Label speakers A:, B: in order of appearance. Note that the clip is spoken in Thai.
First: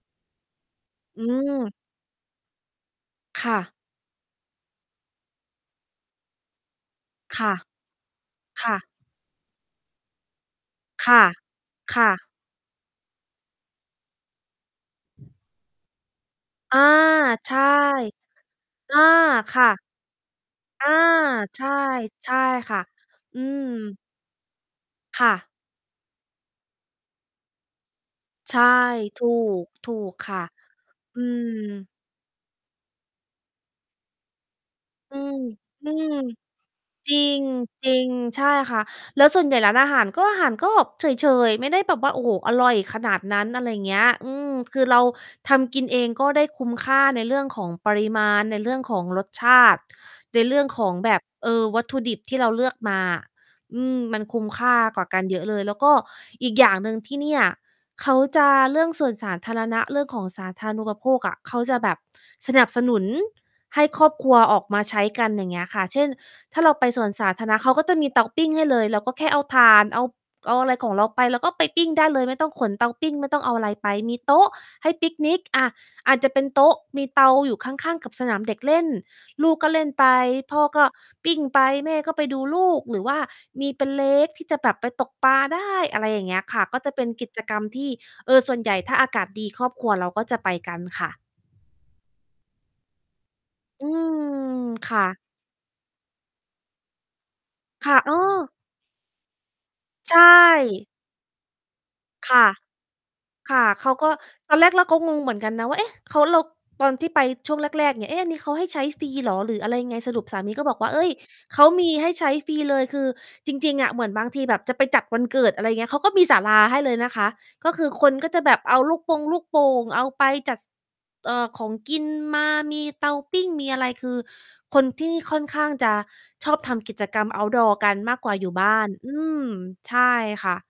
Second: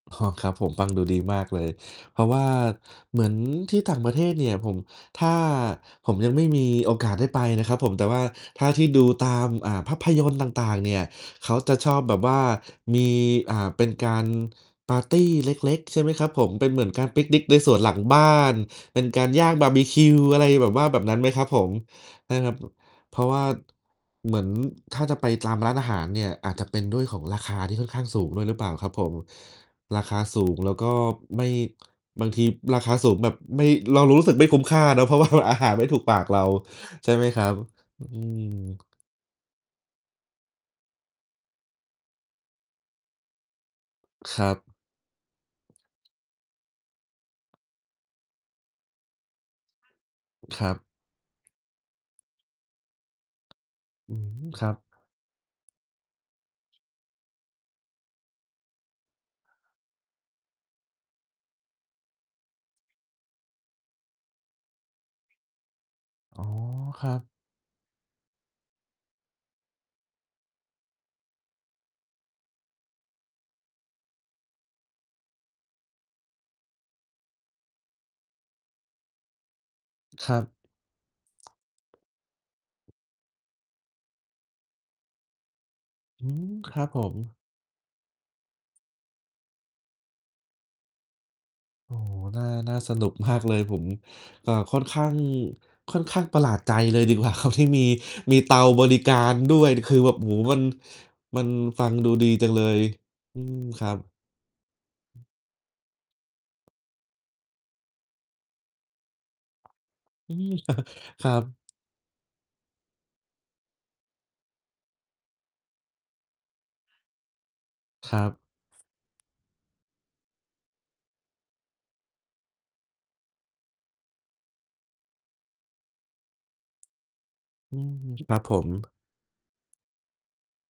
A: อ๋อ ครับผม ฟังดูดี
B: อื
A: มากเลย
B: ม
A: เพราะว่าเหมือน
B: ค่
A: ท
B: ะ
A: ี่ต่างประเทศเนี่ย ผม ถ้า ผมยังไม่มีโอกาสได้ไป
B: ค่ะ
A: นะครับผม แต่ว่าถ
B: ค
A: ้า
B: ่
A: ที่
B: ะ
A: ดูตาม อ่า ภาพยนตร์ต่าง ๆ เนี่ย
B: ค่ะ
A: เขาจะชอ
B: ค
A: บ
B: ่
A: แบบ
B: ะ
A: ว่ามี อ่า เป็นการปาร์ตีเล็ก ๆ ใช่ไหมครับผม เป็น
B: อ
A: เห
B: า
A: มือนการปิกนิก
B: ใช
A: ใน
B: ่
A: สวนหลังบ้าน
B: อ
A: เป
B: า
A: ็นการย่าง
B: ค
A: บ
B: ่
A: า
B: ะ
A: ร์บิคิว อะไรแบบว่
B: อ
A: า
B: า
A: แบบนั้นไหมครับผ
B: ใช่
A: ม?
B: ใช
A: น
B: ่
A: ะครับ
B: ค่ะ
A: เพราะว
B: อื
A: ่า
B: ม
A: เหมือนถ้าจะ
B: ค
A: ไป
B: ่ะ
A: ตามร้านอาหารเนี่ย อาจจะเป็นด้วยของราคาที่ค่อนข้างสูงด้วย
B: ใ
A: ห
B: ช
A: รือเ
B: ่
A: ปล่าครับผม
B: ถูก ถู
A: ราค
B: ก
A: า
B: ค่
A: ส
B: ะ
A: ูงแล้วก็
B: อื
A: ไม่
B: ม
A: บางทีราคาสูงแบบไม่ เรารู้สึกไม่คุ้มค่าเนาะ เพร
B: อ
A: าะ
B: ื
A: ว่า
B: ม
A: อาหารไม่
B: อื
A: ถูกป
B: อ
A: ากเรา ใช่
B: จร
A: ไหม
B: ิ
A: ค
B: ง
A: รับ
B: จริ
A: อื
B: ง ใช
A: ม
B: ่ค่ะ แล้วส่วนใหญ่ร้านอาหาร ก็ อาหารก็เฉย ๆ ไม่ได้แบบว่า โอ้โฮ อร่อยขนาดนั้น อะไรเงี้ย อื
A: คร
B: ม
A: ับ
B: คือเราทำกินเอง ก็ได้คุ้มค่าในเรื่องของปริมาณ ในเรื่องของรสชาติ ในเรื
A: ค
B: ่อ
A: ร
B: ง
A: ั
B: ข
A: บ
B: องแบบ เออ วัตถุดิบที่เราเลือกมาอะ อืม
A: อื
B: มันคุ้
A: ม
B: มค
A: ครั
B: ่
A: บ
B: ากว่ากันเยอะเลย แล้วก็อีกอย่างหนึ่ง ที่เนี่ย เขาจะ เรื่องสวนสาธารณะ เรื่องของสาธารณูปโภคอะ เขาจะแบบสนับสนุนให้ครอบครัวออกมาใช้กัน อย่างเงี้ยค่ะ เช่น
A: อ๋อ
B: ถ้าเราไปส
A: คร
B: วน
A: ับ
B: สาธารณะ เขาก็จะมีเตาปิ้งให้เลย เราก็แค่เอาถ่าน เอา เอาอะไรของเราไป เราก็ไปปิ้งได้เลย ไม่ต้องขนเตาปิ้ง ไม่ต้องเอาอะไรไป มีโต๊ะให้ปิกนิก อ่า อาจจะเป็นโต๊ะ มีเตาอยู่ข้าง ๆ กับสนามเด็กเล่น ลูกก็เล่นไป
A: ครับ
B: พ่อก็ปิ้งไป แม่ก็ไปดูลูก หรือว่ามีเป็น Lake ที่จะแบบไปตกปลาได้ อะไรอย
A: อ
B: ่า
A: ื
B: งเงี้ย
A: ม
B: ค่ะ
A: ค
B: ก
A: ร
B: ็
A: ับ
B: จะ
A: ผ
B: เป็นกิ
A: ม
B: จกรรมที่ เออ ส่วนใหญ่ ถ้าอากาศดีครอบครัวเราก็จะไปกันค่ะ
A: โอ้โฮ น่า น่าสนุก มาก เลย ผ
B: อ
A: ม
B: ืม
A: อ่า ค่อน
B: ค
A: ข
B: ่
A: ้า
B: ะ
A: ง ค่อนข้างประหลาดใจเลย ดีกว่าครับ ที่มี
B: ค่ะ เอ
A: มี
B: อ
A: เตาบริการด้วย คือแบ
B: ใช
A: บ โอ้โฮ มัน
B: ่
A: มันฟังดูดี
B: ค่
A: จั
B: ะ
A: งเลย อื
B: ค
A: ม
B: ่ะ
A: ค
B: เข
A: รั
B: าก็
A: บ
B: ตอนแรกเราก็งงเหมือนกันนะว่า เอ๊ะ เขา เรา ตอนที่ไปช่วงแรก ๆ เนี่ย "เอ๊ะ อันนี้เขาให้ใช้ฟรีเหรอ หรืออะไรยังไง" สรุป
A: อื
B: สา
A: ม
B: มีก็บอกว่า "เฮ้ย
A: ครับ
B: เขามีให้ใช้ฟรีเลย" คือจริง ๆ อะเหมือนบางทีแบบจะไปจัดวันเกิด อะไรอย่างเงี้ย เขาก็มีศาลาให้เลยนะคะ ก็คือค
A: ค
B: น
A: ร
B: ก
A: ั
B: ็
A: บ
B: จะแบบเอาลูกปงลูกโป่งเอาไปจัด ซ เอ่อ ของกินมา มีเตาปิ้งมีอะไร คือคนที่นี่ค่อนข้างจะชอบทำกิจกรรม เอาต์ดอร
A: อื
B: ์ กั
A: ม
B: นมากกว
A: ค
B: ่
A: ร
B: า
A: ับ
B: อยู
A: ผ
B: ่บ้าน
A: ม
B: อืม ใช่ค่ะ